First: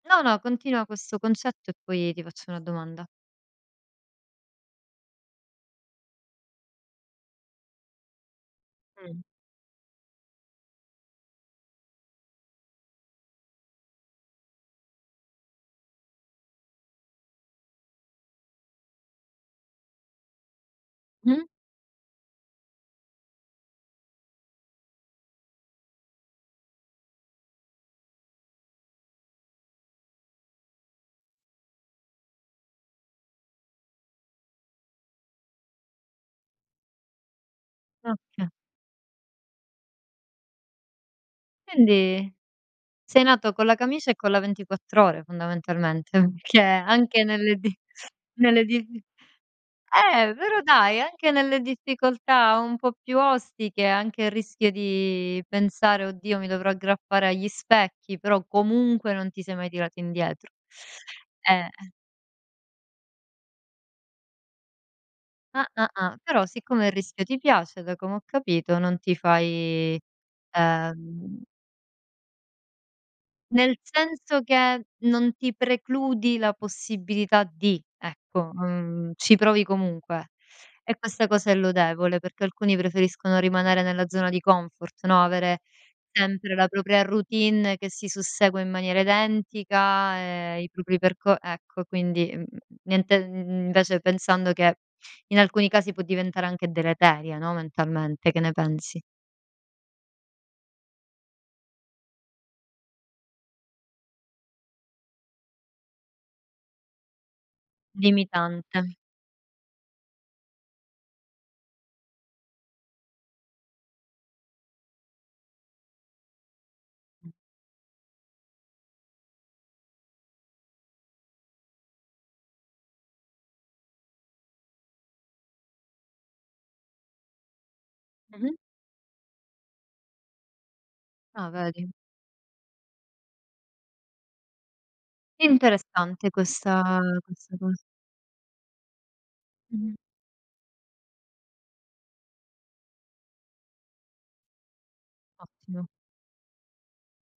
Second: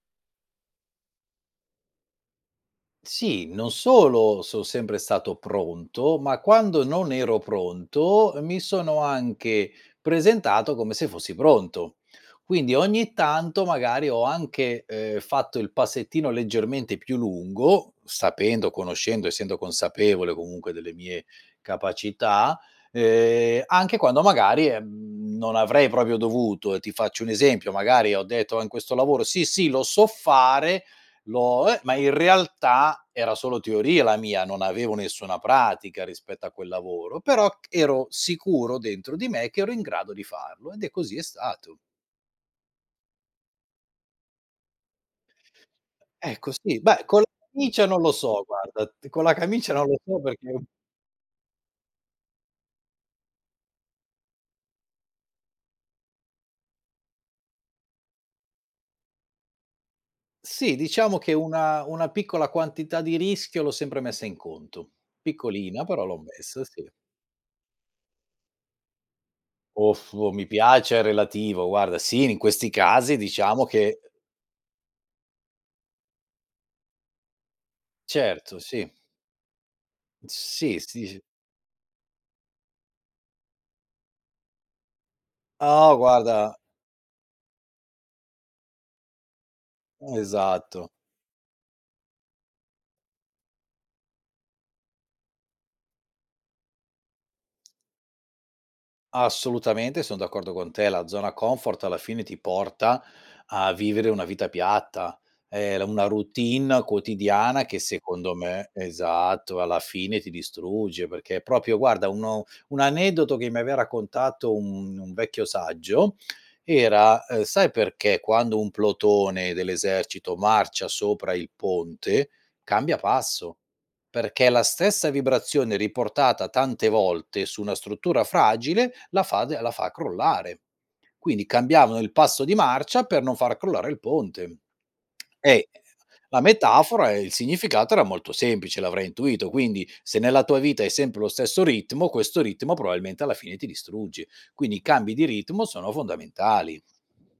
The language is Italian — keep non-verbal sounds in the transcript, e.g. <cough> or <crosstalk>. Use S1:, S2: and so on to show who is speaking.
S1: No, no, continua questo concetto e poi ti faccio una domanda.
S2: Sì, non solo so' sempre stato pronto, ma quando non ero pronto, uhm, mi sono
S1: Mh.
S2: anche presentato come se fossi pronto. Quindi ogni tanto magari ho anche, ehm, fatto il passettino leggermente più lungo sapendo, conoscendo, essendo consapevole comunque delle mie
S1: Mh?
S2: capacità, ehm, anche quando magari, ehm, non avrei proprio dovuto. Ti faccio un esempio, magari ho detto, ehm, in questo lavoro: "Sì, sì, lo so fare, lo eh" Ma in realtà era solo teoria la mia, non avevo nessuna pratica rispetto a quel lavoro, però c ero
S1: Oka
S2: sicuro dentro di me che ero in grado di farlo, ed è così è stato.
S1: Quindi sei nato con la camicia e con la ventriquattrore fondamentalmente,
S2: Ecco
S1: che
S2: sì, beh con
S1: anche
S2: la
S1: nelle di
S2: camicia non lo so
S1: nelle di
S2: guarda,
S1: di
S2: t con la camicia non lo so
S1: eh, però
S2: perché
S1: dai, anche nelle difficoltà un po' più ostiche, anche il rischio di pensare: "Oddio mi dovrò aggrappare agli specchi." Però comunque non ti sei mai tirato indietro.
S2: Sì, diciamo che
S1: Eh,
S2: una
S1: eh.
S2: una piccola quantità di rischio l'ho sempre messa in conto.
S1: Ah,
S2: Piccolina
S1: ah,
S2: però l'ho
S1: ah, però
S2: messa,
S1: siccome
S2: sì.
S1: il rischio ti piace, da come ho capito, non ti
S2: O
S1: fai,
S2: <lip trill> oh, mi piace è
S1: ehm
S2: relativo, guarda sì, in questi casi diciamo
S1: Nel
S2: che
S1: senso che non ti precludi la possibilità di, ecco,
S2: Certo, sì.
S1: mhmm, ci provi comunque.
S2: Sì,
S1: E
S2: sì, s
S1: questa cosa è lodevole, perché alcuni preferiscono rimanere nella zona di comfort, no avere
S2: Ah guarda
S1: sempre la propria routine che si sussegua in maniera identica e i
S2: Esatto.
S1: propri perco ecco quindi mhmm, niente invece pensando che in alcuni casi può diventare anche deleteria, no mentalmente, che ne pensi?
S2: Assolutamente son d'accordo con te. La zona comfort alla fine ti porta a vivere una vita piatta, ehm, la una routine quotidiana che secondo me
S1: Limitante.
S2: esatto, alla fine ti distrugge perché è proprio guarda uno un aneddoto che mi aveva raccontato un un vecchio saggio era,
S1: Mh.
S2: ehm: "Sai perché quando un plotone dell'esercito marcia sopra il ponte cambia passo? Perché la stessa vibrazione riportata tante volte su una struttura
S1: Mh-mh.
S2: fragile la fa de la fa crollare." Quindi
S1: Ah vedi.
S2: cambiavano il passo di marcia per non far crollare il ponte. Eh, <unintelligible>
S1: Interessante
S2: la
S1: questa
S2: metafora e il
S1: questa cosa.
S2: significato era molto semplice, l'avrai intuito, quindi:
S1: Mh.
S2: se nella tua vita hai sempre lo stesso ritmo, questo ritmo probabilmente alla fine ti distruggi. Quindi i cambi di ritmo
S1: Ottimo.
S2: sono fondamentali.